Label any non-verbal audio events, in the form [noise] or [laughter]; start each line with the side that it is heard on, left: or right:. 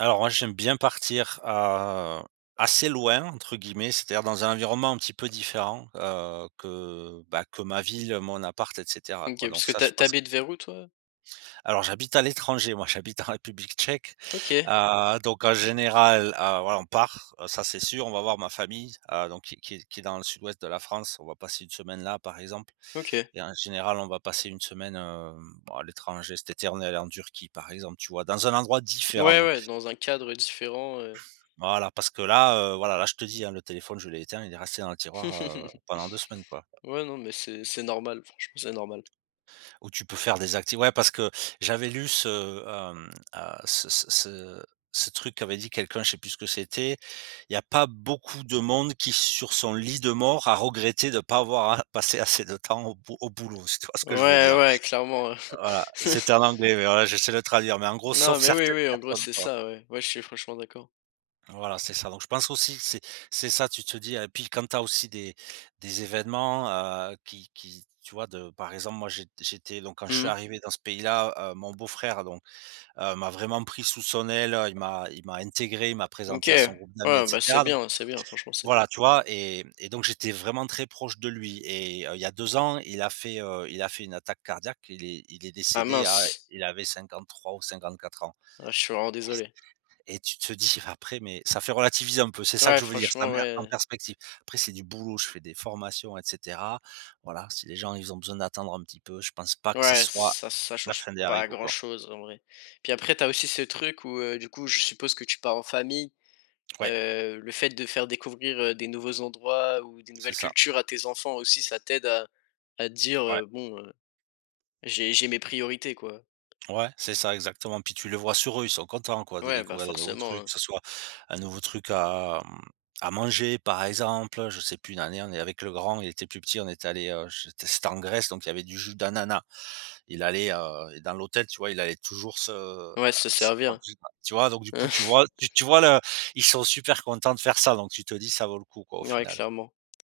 right: Alors moi, j'aime bien partir à, heu, assez loin entre guillemets, c'est-à-dire dans un environnement un petit peu différent, heu, que, bah, que ma ville, mon appart et caetera
left: OK,
right: quoi. Donc
left: parce que
right: ça,
left: tu
right: je
left: ha tu
right: passe
left: habites vers où, toi?
right: Alors j'habite à l'étranger, moi j'habite en République tchèque,
left: OK.
right: heu, donc en général, heu, voilà on part, ça c'est sûr, on va voir ma famille, donc qui qui qui est dans le sud-ouest de la France, on va passer 1 semaine là, par exemple
left: OK.
right: et en général, on va passer 1 semaine, heu, à l'étranger, cet été, on est allé en Turquie, par exemple, tu vois, dans un endroit différent,
left: Ouais,
right: non
left: ouais dans un cadre différent, heu
right: Voilà parce que là, heu, voilà là, je te dis, le téléphone je l'ai éteint, il est resté dans le tiroir, heu,
left: [chuckles]
right: pendant 2 semaines, quoi.
left: Ouais non mais c'est c'est normal franchement, c'est normal.
right: Ou tu peux faire des acti ouais parce que j'avais lu ce, heu, mmh, heu, ce ce ce ce truc qui avait dit quelqu'un, je sais plus ce que c'était il y a pas beaucoup de monde qui sur son lit de mort a regretté de pas avoir à passer assez de temps au b au boulot, si tu vois ce que je veux
left: Ouais,
right: dire.
left: ouais clairement.
right: Voilà, c'était
left: [chuckles]
right: en anglais, mais voilà, j'essaie de traduire, mais en gros
left: Non
right: sauf
left: mais oui,
right: certaines
left: oui, en gros
right: personnes,
left: c'est
right: quoi.
left: ça, ouais, ouais, je suis franchement d'accord.
right: Voilà, c'est ça. Donc je pense aussi, que c'est c'est ça, tu te dis et puis quand tu as aussi des des événements, heu, qui qui tu vois de, par exemple, moi jé j'étais donc quand je
left: Mmh
right: suis
left: mh.
right: arrivé dans ce pays-là heu, mon beau-frère donc m'a vraiment pris sous son aile, il m'a il m'a intégré, il m'a
left: OK,
right: présenté à son
left: ouais,
right: groupe d'amis et
left: bah c'est
right: cetera don
left: bien, c'est bien, franchement, c'est bien.
right: voilà, tu vois et et donc j'étais vraiment très proche de lui et il y a 2 ans, il a fait, heu, il a fait une attaque cardiaque, il est il est
left: Ah
right: décédé à
left: mince.
right: il avait 53 ou 54 ans
left: Ah je suis vraiment désolé.
right: et tu te dire après, mais ça fait relativiser un peu, c'est ça que
left: Ouais,
right: je veux dire, ça
left: franchement,
right: met en
left: ouais.
right: perspective. Après c'est du boulot, je fais des formations et cetera. Voilà, si les gens, ils ont besoin d'attendre un petit peu, je pense pas que ça
left: Ouais,
right: soit
left: ça ça
right: la
left: change
right: fin des
left: pas
right: haricots, quoi.
left: grand-chose, en vrai. Puis après tu as aussi ce truc où, heu, du coup je suppose que tu pars en famille,
right: Ouais.
left: heu, le fait de faire découvrir, heu, des nouveaux endroits ou des
right: C'est
left: nouvelles
right: ça.
left: cultures à tes enfants aussi ça t'aide à à
right: Ouais.
left: dire: «Bon, j'ai j'ai mes priorités, quoi».
right: Ouais, c'est ça exactement. Puis tu le vois sur eux, ils sont contents quoi de
left: Ouais, bah,
right: découvrir des nouveaux
left: forcément,
right: trucs,
left: hein.
right: que ce soit un nouveau truc à, mmh, à manger, par exemple, je sais plus une année on est avec le grand, il était plus petit, on est allé je té c'était en Grèce, donc il y avait du jus d'ananas. Il allait, heu, dans l'hôtel, tu vois, il allait toujours se, heu,
left: Ouais se
right: se prendre.
left: servir.
right: [unintelligible] Tu vois, donc du coup tu
left: [chuckles]
right: vois tu vois là, ils sont super contents de faire ça, donc tu te dis, ça vaut le coup quoi, au
left: Ouais,
right: final.
left: clairement.